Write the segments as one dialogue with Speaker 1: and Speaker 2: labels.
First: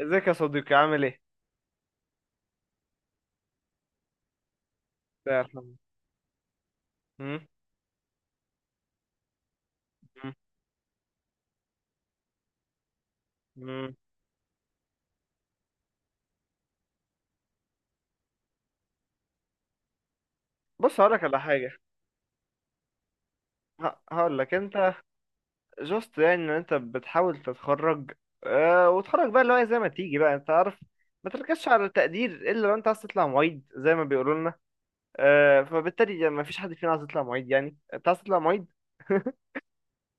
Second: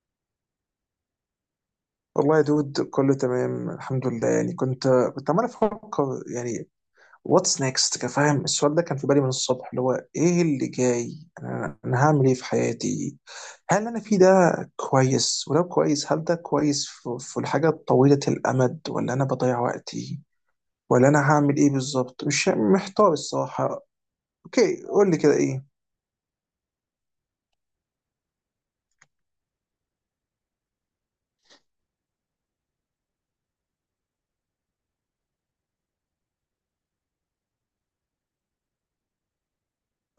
Speaker 1: ازيك يا صديقي عامل ايه؟
Speaker 2: والله يا دود، كله تمام الحمد لله. يعني كنت
Speaker 1: الله
Speaker 2: عمال
Speaker 1: يرحمه.
Speaker 2: افكر، يعني
Speaker 1: مم؟
Speaker 2: واتس نيكست، كفاهم. السؤال ده كان في بالي من الصبح، اللي هو
Speaker 1: مم؟
Speaker 2: ايه اللي جاي. انا هعمل ايه في حياتي؟ هل اللي
Speaker 1: مم.
Speaker 2: انا في ده كويس؟ ولو كويس، هل ده كويس في الحاجه طويله الامد، ولا انا بضيع وقتي؟
Speaker 1: بص
Speaker 2: ولا انا
Speaker 1: هقولك على
Speaker 2: هعمل
Speaker 1: حاجة.
Speaker 2: ايه بالظبط؟ مش محتار الصراحه.
Speaker 1: هقولك
Speaker 2: اوكي،
Speaker 1: انت
Speaker 2: قول لي كده ايه.
Speaker 1: جوست، يعني ان انت بتحاول تتخرج. اه، وتخرج بقى اللي هو زي ما تيجي بقى انت عارف، ما تركزش على التقدير الا لو انت عايز تطلع معيد زي ما بيقولوا لنا. اه، فبالتالي يعني ما فيش حد فينا عايز يطلع معيد، يعني انت عايز تطلع معيد؟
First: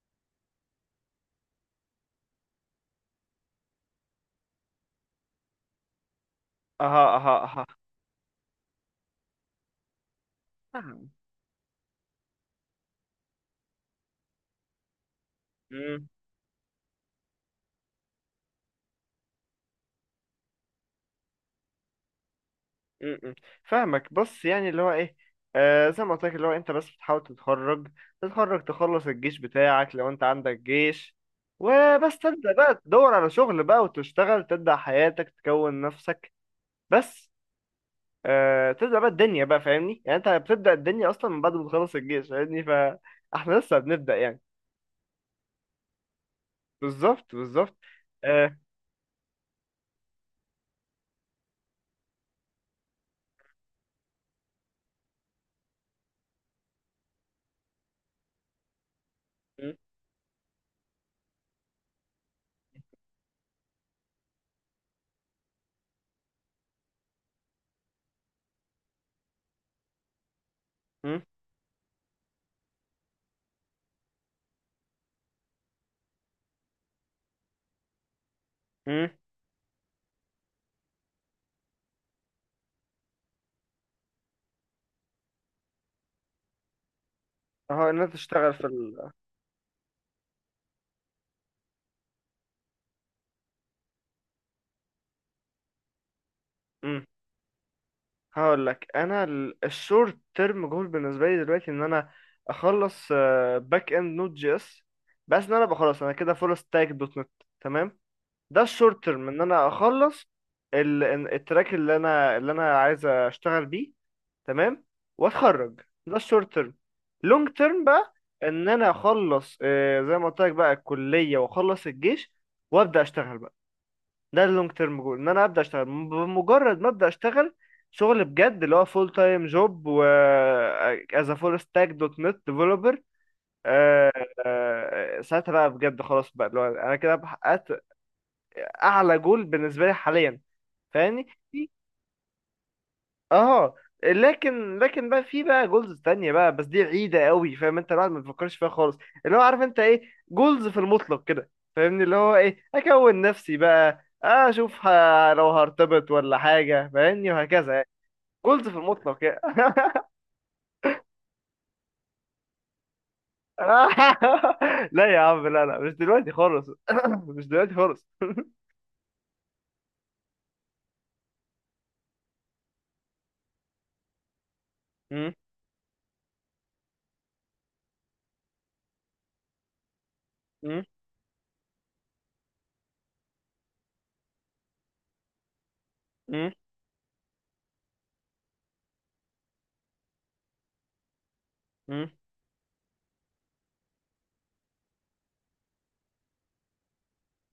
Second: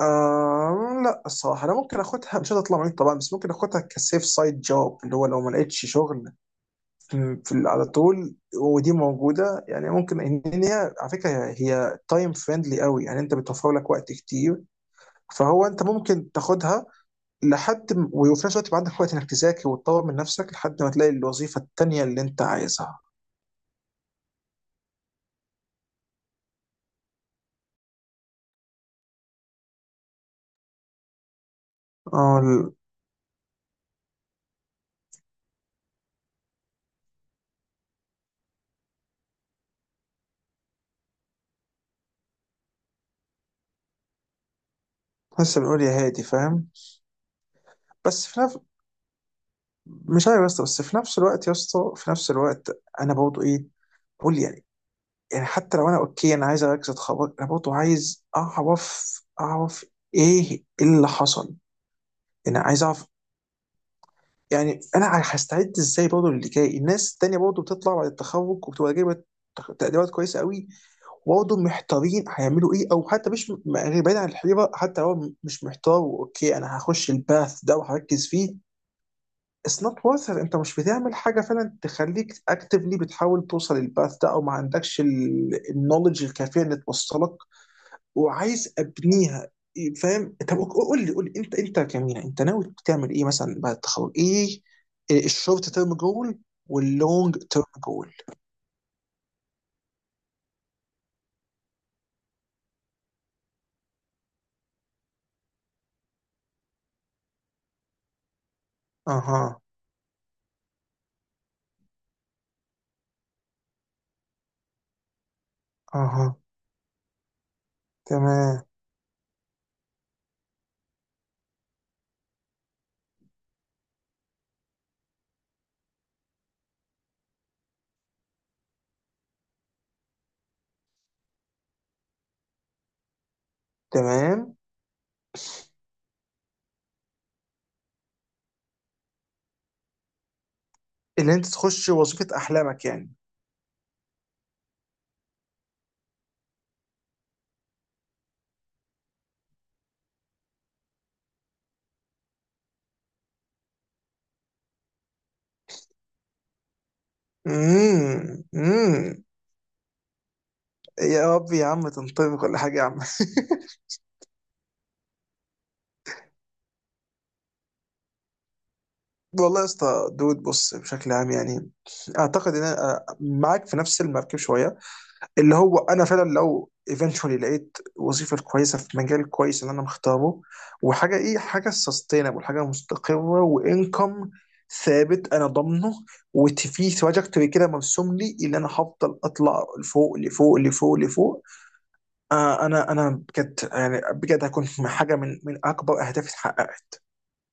Speaker 2: آه لا الصراحه، انا ممكن اخدها. مش هتطلع معاك طبعا، بس ممكن اخدها كسيف سايد جوب، اللي هو لو ما لقيتش شغل
Speaker 1: اها اها اها.
Speaker 2: على طول، ودي موجوده يعني. ممكن ان هي على فكره، هي تايم فريندلي قوي يعني، انت بتوفر لك وقت كتير. فهو انت
Speaker 1: مم.
Speaker 2: ممكن تاخدها وفي نفس الوقت يبقى عندك وقت انك تذاكر وتطور من نفسك، لحد ما تلاقي الوظيفه التانيه اللي انت عايزها.
Speaker 1: م- م. فاهمك. بص يعني اللي هو ايه، زي ما قلت لك اللي هو انت بس بتحاول تتخرج، تتخرج، تخلص الجيش بتاعك لو انت عندك جيش، وبس
Speaker 2: اه
Speaker 1: تبدأ بقى تدور على شغل بقى وتشتغل، تبدأ حياتك، تكون نفسك. بس، تبدأ بقى الدنيا بقى، فاهمني؟ يعني انت بتبدأ الدنيا اصلا من بعد ما تخلص الجيش، فاهمني؟ فاحنا لسه بنبدأ يعني.
Speaker 2: لسه بنقول يا هادي، فاهم.
Speaker 1: بالظبط بالظبط.
Speaker 2: بس في
Speaker 1: آه
Speaker 2: نفس مش عارف يا اسطى. بس في نفس الوقت يا اسطى، في نفس الوقت انا برضه ايه، بقول يعني. يعني حتى لو انا اوكي، انا عايز اركز اتخرج، انا برضه عايز اعرف
Speaker 1: م-
Speaker 2: اعرف ايه اللي حصل. انا عايز اعرف، يعني انا هستعد ازاي برضه للي جاي. الناس التانية برضه بتطلع بعد التخرج وبتبقى جايبه تقديرات كويسه قوي،
Speaker 1: م-
Speaker 2: وبرضه محتارين هيعملوا ايه. او حتى مش م- يعني بعيد عن الحيره، حتى لو مش محتار، اوكي انا هخش الباث ده وهركز فيه.
Speaker 1: م.
Speaker 2: اتس نوت worth it. انت مش بتعمل حاجه فعلا تخليك اكتفلي، بتحاول توصل للباث ده، او ما عندكش النولج الكافيه اللي توصلك
Speaker 1: اهو ان انت تشتغل في
Speaker 2: وعايز
Speaker 1: ال...
Speaker 2: ابنيها، فاهم؟ طب قول لي انت كمينا، انت ناوي تعمل ايه مثلا بعد التخرج؟ ايه الشورت تيرم جول
Speaker 1: م.
Speaker 2: واللونج تيرم جول؟
Speaker 1: هقول لك انا، الشورت تيرم جول بالنسبه لي دلوقتي ان انا اخلص باك اند نوت جي اس، بس ان انا أبقى خلاص، انا كده فول ستاك دوت نت، تمام؟ ده الشورت تيرم، ان
Speaker 2: اها،
Speaker 1: انا اخلص التراك اللي انا عايز اشتغل بيه، تمام؟ واتخرج. ده
Speaker 2: اها.
Speaker 1: الشورت تيرم. لونج تيرم بقى،
Speaker 2: تمام،
Speaker 1: ان انا اخلص، زي ما قلت لك بقى، الكليه واخلص الجيش وابدا اشتغل بقى. ده اللونج تيرم جول، ان انا ابدا اشتغل بمجرد ما ابدا اشتغل شغل بجد اللي هو فول تايم جوب، و از فول ستاك دوت نت ديفلوبر.
Speaker 2: تمام.
Speaker 1: ساعتها بقى بجد خلاص بقى اللي هو انا كده بحققت اعلى جول بالنسبه لي حاليا، فاهمني؟
Speaker 2: اللي انت تخش وظيفة احلامك يعني.
Speaker 1: اه. لكن بقى في بقى جولز تانية بقى، بس دي بعيدة قوي، فاهم؟ انت الواحد ما بيفكرش فيها خالص. اللي هو عارف انت ايه، جولز في المطلق كده، فاهمني؟ اللي هو ايه، اكون نفسي بقى اشوف لو هرتبط ولا حاجة، فاهمني؟ وهكذا يعني،
Speaker 2: امم،
Speaker 1: جولز في
Speaker 2: امم.
Speaker 1: المطلق يعني.
Speaker 2: يا رب يا عم تنطبق كل حاجة يا عم.
Speaker 1: لا يا عم، لا لا، مش دلوقتي خالص. مش دلوقتي خالص.
Speaker 2: والله يا اسطى دود، بص بشكل عام يعني اعتقد ان انا معاك في نفس المركب شوية.
Speaker 1: مم،
Speaker 2: اللي هو انا فعلا لو ايفينشولي لقيت وظيفه كويسه في مجال كويس اللي انا مختاره،
Speaker 1: مم،
Speaker 2: وحاجه ايه، حاجه سستينبل، حاجه مستقره وانكم ثابت انا ضامنه،
Speaker 1: مم،
Speaker 2: وفي تراجكتوري كده مرسوم لي، اللي انا هفضل اطلع لفوق لفوق لفوق لفوق.
Speaker 1: مم.
Speaker 2: انا بجد يعني، بجد هكون حاجه من اكبر اهدافي اتحققت.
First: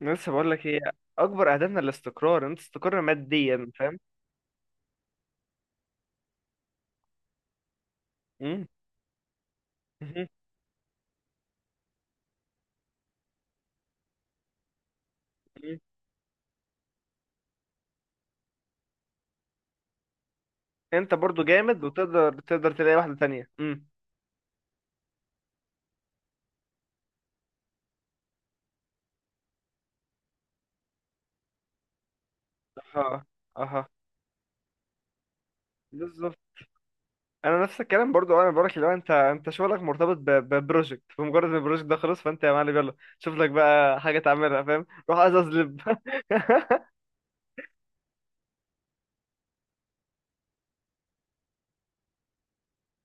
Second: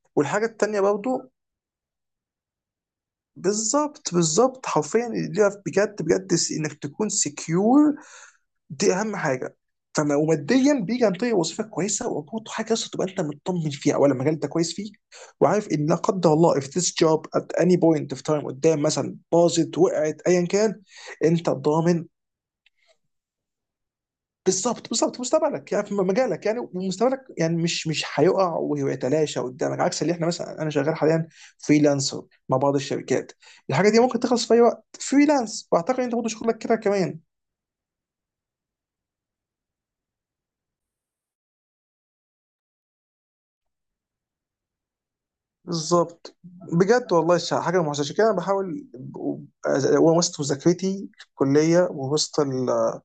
Speaker 1: لسه
Speaker 2: والحاجه
Speaker 1: بقول لك
Speaker 2: التانيه
Speaker 1: ايه،
Speaker 2: برضو،
Speaker 1: اكبر اهدافنا الاستقرار، إن انت تستقر ماديا، فاهم؟
Speaker 2: بالظبط بالظبط، حرفيا اللي ليها، بجد بجد، انك تكون سكيور.
Speaker 1: مم،
Speaker 2: دي اهم حاجه. فما
Speaker 1: مم.
Speaker 2: وماديا بيجي عن طريق وظيفه كويسه، وبرضه حاجه اصلا تبقى انت مطمن فيها، اولا المجال انت كويس فيه. وعارف ان لا قدر الله if this job at any point of time قدام، مثلا باظت وقعت ايا كان،
Speaker 1: انت برضو
Speaker 2: انت
Speaker 1: جامد،
Speaker 2: ضامن.
Speaker 1: وتقدر تقدر تلاقي واحده تانية.
Speaker 2: بالظبط بالظبط، مستقبلك يعني في مجالك يعني، ومستقبلك يعني مش هيقع ويتلاشى قدامك، عكس اللي احنا مثلا. انا شغال حاليا فريلانسر مع بعض
Speaker 1: اها
Speaker 2: الشركات.
Speaker 1: اها.
Speaker 2: الحاجه دي ممكن تخلص في اي وقت فريلانس، واعتقد انت برضه
Speaker 1: بالظبط.
Speaker 2: شغلك كده كمان.
Speaker 1: انا نفس الكلام برضو، انا بقولك لو انت شغلك مرتبط ببروجكت، فمجرد ان البروجكت ده خلص فانت يا معلم يلا شوف لك بقى حاجه تعملها، فاهم؟ روح ازاز لب.
Speaker 2: بالظبط. بجد والله، حاجه محزنه، عشان كده انا بحاول وسط مذاكرتي في الكليه،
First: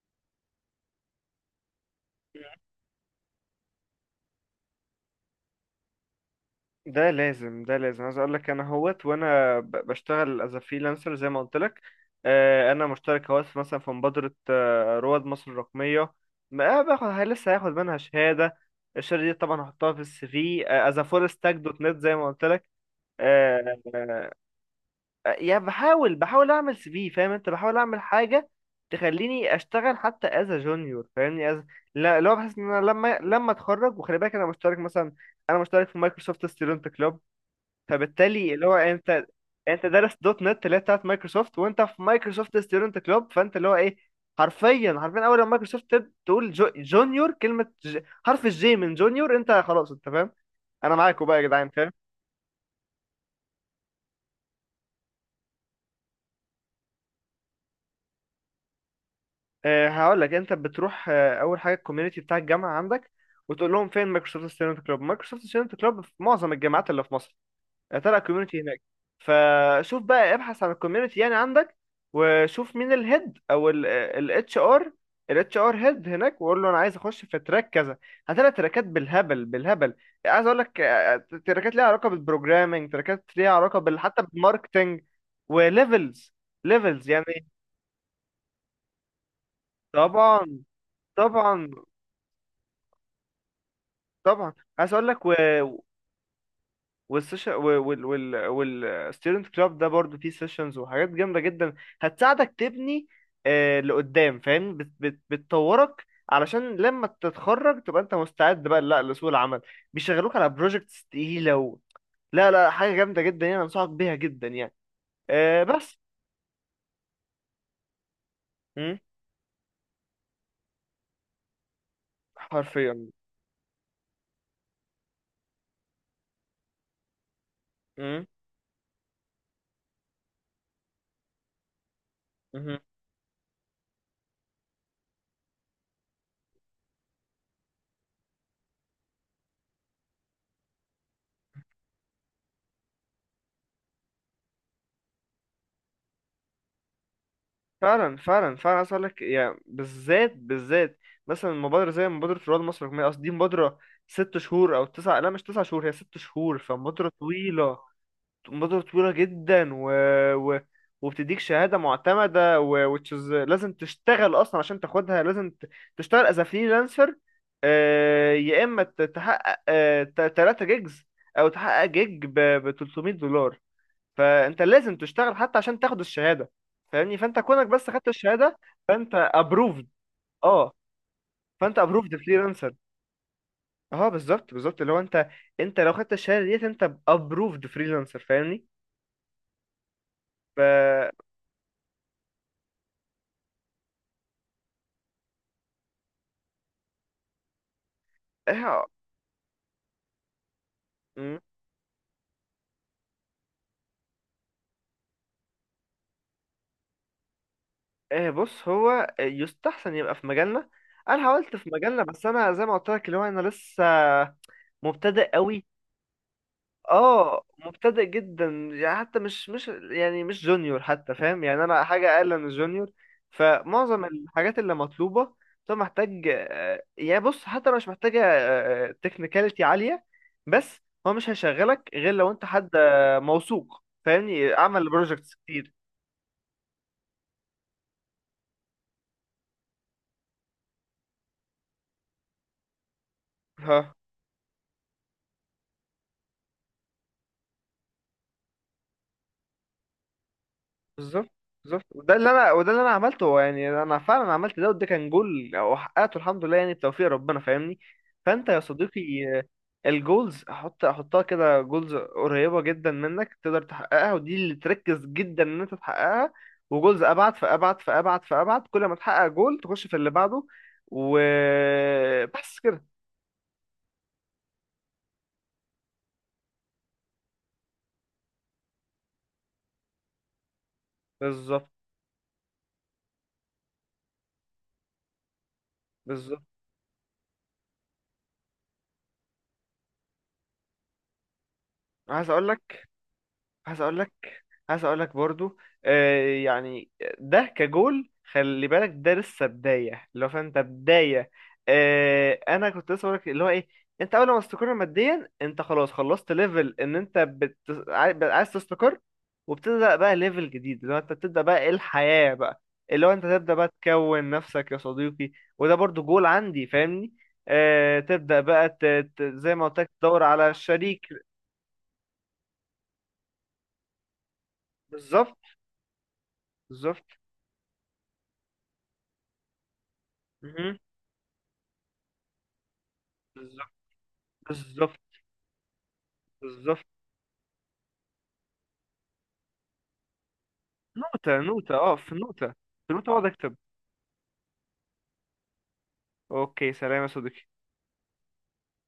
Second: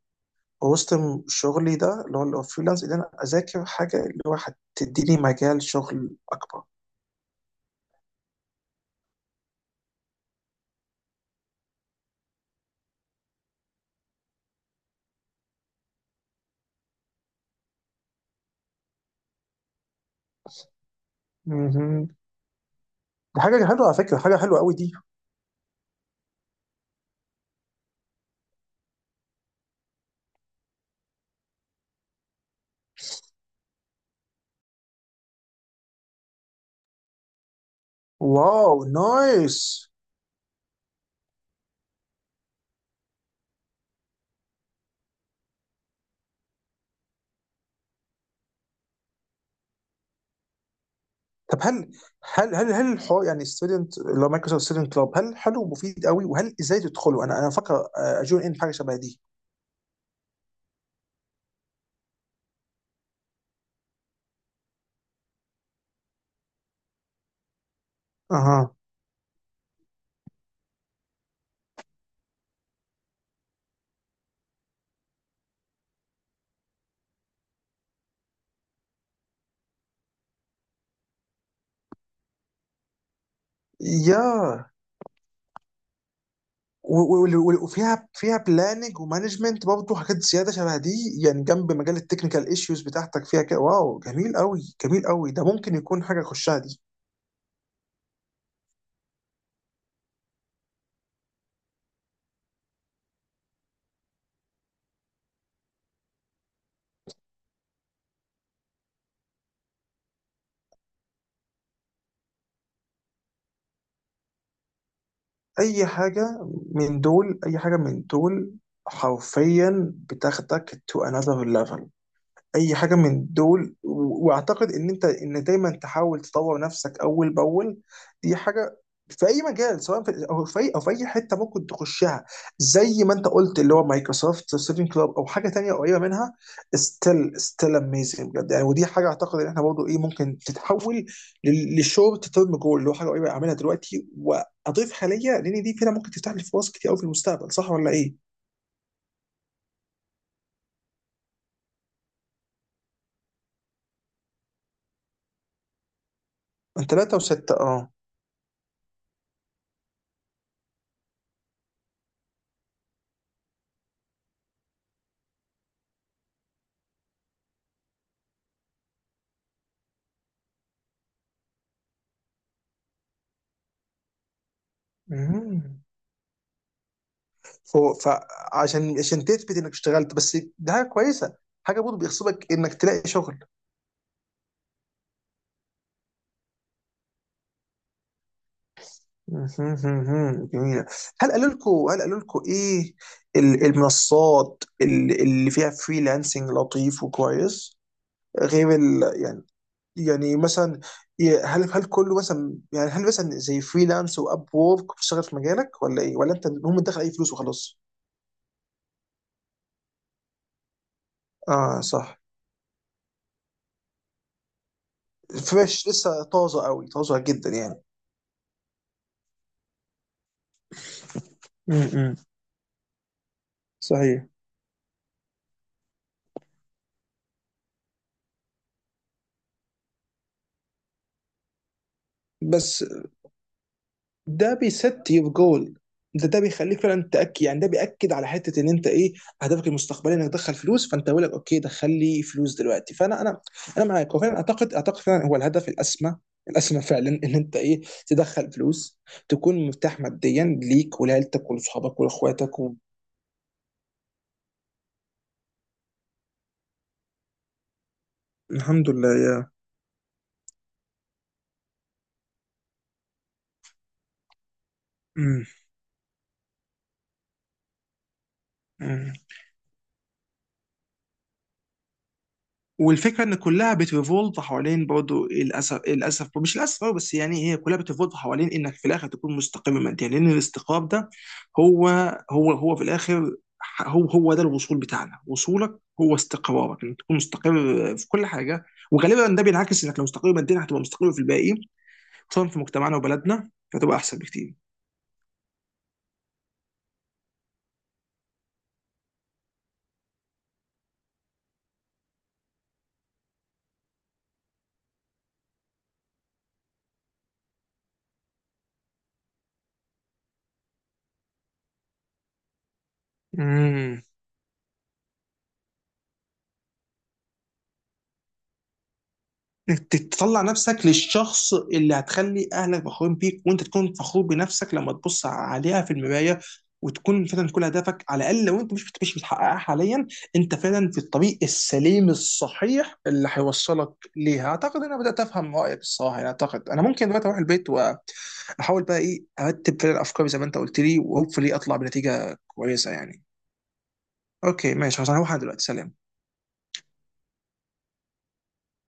Speaker 2: ووسط شغلي ده اللي هو فريلانس، ان انا اذاكر حاجه اللي هو هتديني مجال شغل اكبر.
Speaker 1: ده لازم، ده لازم. عايز اقول لك، انا هوت وانا بشتغل از فريلانسر زي ما قلت لك. انا مشترك هوت مثلا في مبادره، رواد مصر الرقميه، ما باخد لسه هاخد منها شهاده. الشهاده دي طبعا هحطها في السي في از فول ستاك دوت نت
Speaker 2: مهم.
Speaker 1: زي ما قلت لك.
Speaker 2: دي
Speaker 1: آه،
Speaker 2: حاجه حلوه على فكره، حاجه حلوه قوي دي.
Speaker 1: يعني بحاول، اعمل سي في، فاهم انت؟ بحاول اعمل حاجه تخليني اشتغل حتى از جونيور، فاهمني؟ از... لا، اللي هو بحس ان انا لما اتخرج، وخلي بالك انا مشترك مثلا، انا مشترك في مايكروسوفت ستودنت كلوب، فبالتالي اللي هو
Speaker 2: واو
Speaker 1: انت،
Speaker 2: نايس.
Speaker 1: انت دارس دوت نت اللي هي بتاعت مايكروسوفت، وانت في مايكروسوفت ستودنت كلوب، فانت اللي هو ايه، حرفيا حرفيا، اول لما مايكروسوفت تقول جو جونيور كلمه ج... حرف الجي من جونيور، انت خلاص، انت فاهم، انا معاكوا بقى يا
Speaker 2: طب
Speaker 1: جدعان،
Speaker 2: هل
Speaker 1: فاهم؟
Speaker 2: هل هل هل الحوار يعني ستودنت، اللي هو مايكروسوفت ستودنت كلاب، هل حلو ومفيد قوي؟ وهل ازاي تدخله؟ انا فاكر اجون ان حاجه شبه دي.
Speaker 1: أه، هقول لك انت بتروح. أه، اول حاجه الكوميونتي بتاع الجامعه عندك، وتقول لهم فين مايكروسوفت ستودنت كلوب. مايكروسوفت ستودنت كلوب في معظم الجامعات اللي في مصر، طلع كوميونتي
Speaker 2: اها.
Speaker 1: هناك. فشوف بقى، ابحث عن الكوميونتي يعني عندك، وشوف مين الهيد او الاتش ار، الاتش ار هيد هناك، وقول له انا عايز اخش في تراك كذا. هتلاقي تراكات بالهبل بالهبل. عايز اقول لك، تراكات ليها علاقه بالبروجرامنج، تراكات ليها علاقه بال، حتى
Speaker 2: يا
Speaker 1: بالماركتنج، وليفلز، ليفلز يعني.
Speaker 2: وفيها بلاننج ومانجمنت، برضه حاجات زياده
Speaker 1: طبعا
Speaker 2: شبه دي. يعني
Speaker 1: طبعا
Speaker 2: جنب مجال التكنيكال ايشوز بتاعتك فيها كده. واو جميل
Speaker 1: طبعا.
Speaker 2: قوي،
Speaker 1: عايز
Speaker 2: جميل
Speaker 1: اقول لك،
Speaker 2: قوي. ده ممكن يكون حاجه اخشها دي.
Speaker 1: والسيشن والستودنت كلاب ده برضو فيه سيشنز وحاجات جامده جدا، هتساعدك تبني لقدام، فاهم؟ بت بت بتطورك علشان لما تتخرج تبقى انت مستعد بقى لا، لسوق العمل، بيشغلوك على بروجكتس تقيله و... لا لا، حاجه جامده جدا يعني، انصحك بيها جدا يعني.
Speaker 2: اي
Speaker 1: بس.
Speaker 2: حاجه من دول، اي حاجه من دول
Speaker 1: مم.
Speaker 2: حرفيا بتاخدك تو انذر ليفل. اي حاجه
Speaker 1: حرفيا.
Speaker 2: من دول. واعتقد ان انت دايما تحاول تطور نفسك اول باول.
Speaker 1: مم.
Speaker 2: دي حاجه في اي مجال، سواء في او في اي او في اي حته ممكن تخشها. زي ما انت قلت، اللي هو مايكروسوفت سيفين كلاب او حاجه تانية قريبه منها. ستيل اميزنج بجد يعني. ودي حاجه اعتقد ان احنا برضه ايه ممكن تتحول للشورت تيرم جول، اللي هو حاجه قريبه اعملها دلوقتي واضيف حاليا، لان دي فينا ممكن تفتح لي فرص كتير قوي في المستقبل. صح ولا
Speaker 1: فعلا
Speaker 2: ايه؟
Speaker 1: فعلا فعلا. عايز اقول لك يعني، بالذات بالذات، مثلا مبادره زي مبادره رواد مصر الرقميه، قصدي دي مبادره 6 شهور او تسع، لا، مش 9 شهور، هي 6 شهور.
Speaker 2: من
Speaker 1: فمبادره
Speaker 2: ثلاثه وسته، اه.
Speaker 1: طويله، مبادره طويله جدا، و... و... وبتديك شهاده معتمده، و... which is لازم تشتغل اصلا عشان تاخدها، لازم ت... تشتغل از فريلانسر. يا اما تحقق 3 جيجز، او تحقق جيج ب $300. فانت لازم تشتغل حتى عشان
Speaker 2: مم.
Speaker 1: تاخد الشهاده، فاهمني؟ فانت كونك بس خدت الشهاده،
Speaker 2: فعشان
Speaker 1: فانت
Speaker 2: عشان تثبت انك
Speaker 1: ابروفد.
Speaker 2: اشتغلت، بس
Speaker 1: اه،
Speaker 2: ده حاجه كويسه،
Speaker 1: فانت
Speaker 2: حاجه برضه
Speaker 1: ابروفد
Speaker 2: بيغصبك
Speaker 1: فريلانسر.
Speaker 2: انك تلاقي شغل.
Speaker 1: اه. بالظبط بالظبط، اللي هو انت، انت لو خدت الشهاده ديت انت ابروفد فريلانسر، فاهمني؟
Speaker 2: مهم.
Speaker 1: ف...
Speaker 2: جميله. هل قالوا لكم ايه المنصات اللي فيها فريلانسنج لطيف وكويس، غير
Speaker 1: إيه...
Speaker 2: ال يعني. يعني مثلا،
Speaker 1: م-
Speaker 2: هل كله مثلا يعني، هل مثلا زي فريلانس واب وورك بتشتغل في مجالك، ولا ايه؟ ولا انت هم دخل اي فلوس وخلاص؟
Speaker 1: إيه، بص، هو يستحسن يبقى في مجالنا. انا حاولت في
Speaker 2: اه
Speaker 1: مجالنا
Speaker 2: صح.
Speaker 1: بس انا زي ما قلت لك اللي هو انا لسه مبتدئ قوي.
Speaker 2: فريش لسه، طازه قوي، طازه
Speaker 1: اه،
Speaker 2: جدا يعني.
Speaker 1: مبتدئ جدا. يعني حتى مش يعني مش جونيور حتى، فاهم يعني؟ انا حاجه
Speaker 2: امم،
Speaker 1: اقل من الجونيور. فمعظم
Speaker 2: صحيح.
Speaker 1: الحاجات اللي مطلوبه، طب محتاج يعني بص، حتى لو مش محتاجه تكنيكاليتي عاليه، بس هو مش هيشغلك غير لو انت حد
Speaker 2: بس
Speaker 1: موثوق، فاهمني؟
Speaker 2: ده
Speaker 1: عمل
Speaker 2: بيست يور
Speaker 1: بروجكتس كتير.
Speaker 2: جول. ده بيخليك فعلا تاكد يعني، ده بياكد على حته، ان انت ايه، اهدافك المستقبليه انك تدخل فلوس. فانت بيقول لك اوكي، دخل لي فلوس دلوقتي، فانا انا
Speaker 1: ها.
Speaker 2: انا معاك. وفعلا اعتقد فعلا هو الهدف الاسمى، الاسمى فعلا، ان انت ايه، تدخل فلوس، تكون مرتاح ماديا ليك
Speaker 1: بالظبط
Speaker 2: ولعيلتك
Speaker 1: بالظبط.
Speaker 2: ولصحابك ولاخواتك
Speaker 1: وده
Speaker 2: و...
Speaker 1: اللي انا عملته، هو يعني انا فعلا عملت ده، وده كان جول او حققته الحمد لله، يعني بتوفيق ربنا، فاهمني؟ فانت يا
Speaker 2: الحمد
Speaker 1: صديقي،
Speaker 2: لله
Speaker 1: آه،
Speaker 2: يا.
Speaker 1: الجولز حطها كده، جولز قريبه جدا منك تقدر تحققها، ودي اللي تركز جدا
Speaker 2: مم.
Speaker 1: ان انت تحققها، وجولز ابعد فابعد فابعد فابعد، كل ما
Speaker 2: مم.
Speaker 1: تحقق جول تخش في اللي بعده، وبس كده.
Speaker 2: والفكره ان كلها بتريفولت حوالين، برضه للاسف للاسف، مش للاسف أوي، بس يعني هي كلها بتريفولت حوالين انك في الاخر تكون مستقر ماديا، لان الاستقرار ده
Speaker 1: بالظبط
Speaker 2: هو هو في الاخر هو ده الوصول بتاعنا، وصولك هو
Speaker 1: بالظبط.
Speaker 2: استقرارك، انك تكون مستقر في كل حاجه. وغالبا ده بينعكس انك لو مستقر ماديا هتبقى مستقر في الباقي،
Speaker 1: عايز اقول
Speaker 2: خصوصا في
Speaker 1: لك
Speaker 2: مجتمعنا وبلدنا
Speaker 1: عايز
Speaker 2: فهتبقى
Speaker 1: اقول لك
Speaker 2: احسن بكتير.
Speaker 1: عايز اقول لك برضو، يعني، ده كجول خلي بالك، ده لسه بدايه، اللي هو فانت بدايه. انا كنت لسه بقول لك اللي هو ايه، انت اول ما تستقر ماديا انت خلاص خلصت ليفل، ان انت بت... بقى عايز تستقر، وبتبدا بقى ليفل جديد، اللي هو انت بتبدا بقى ايه، الحياه بقى، اللي هو انت تبدا بقى
Speaker 2: مم.
Speaker 1: تكون نفسك يا صديقي. وده برضو جول عندي، فاهمني؟ تبدا بقى ت... زي ما قلت
Speaker 2: انك
Speaker 1: لك، تدور
Speaker 2: تطلع
Speaker 1: على
Speaker 2: نفسك
Speaker 1: شريك.
Speaker 2: للشخص اللي هتخلي اهلك فخورين بيك، وانت تكون فخور بنفسك لما تبص
Speaker 1: بالظبط
Speaker 2: عليها في المرايه،
Speaker 1: بالظبط
Speaker 2: وتكون فعلا كل هدفك. على الاقل لو انت مش بتحققها حاليا، انت فعلا في الطريق السليم الصحيح اللي
Speaker 1: بالظبط
Speaker 2: هيوصلك ليها. اعتقد ان
Speaker 1: بالظبط
Speaker 2: انا بدات افهم رايك الصراحه يعني. اعتقد انا
Speaker 1: بالظبط.
Speaker 2: ممكن دلوقتي اروح البيت، واحاول بقى ايه ارتب فعلا افكاري زي ما انت قلت لي،
Speaker 1: نوتة
Speaker 2: وهوبفلي
Speaker 1: نوتة،
Speaker 2: اطلع
Speaker 1: اه، في
Speaker 2: بنتيجه
Speaker 1: نوتة،
Speaker 2: كويسه
Speaker 1: في نوتة
Speaker 2: يعني.
Speaker 1: اقعد اكتب.
Speaker 2: اوكي ماشي خلاص، انا هروح. أنا دلوقتي سلام.
Speaker 1: اوكي، سلام يا صديقي.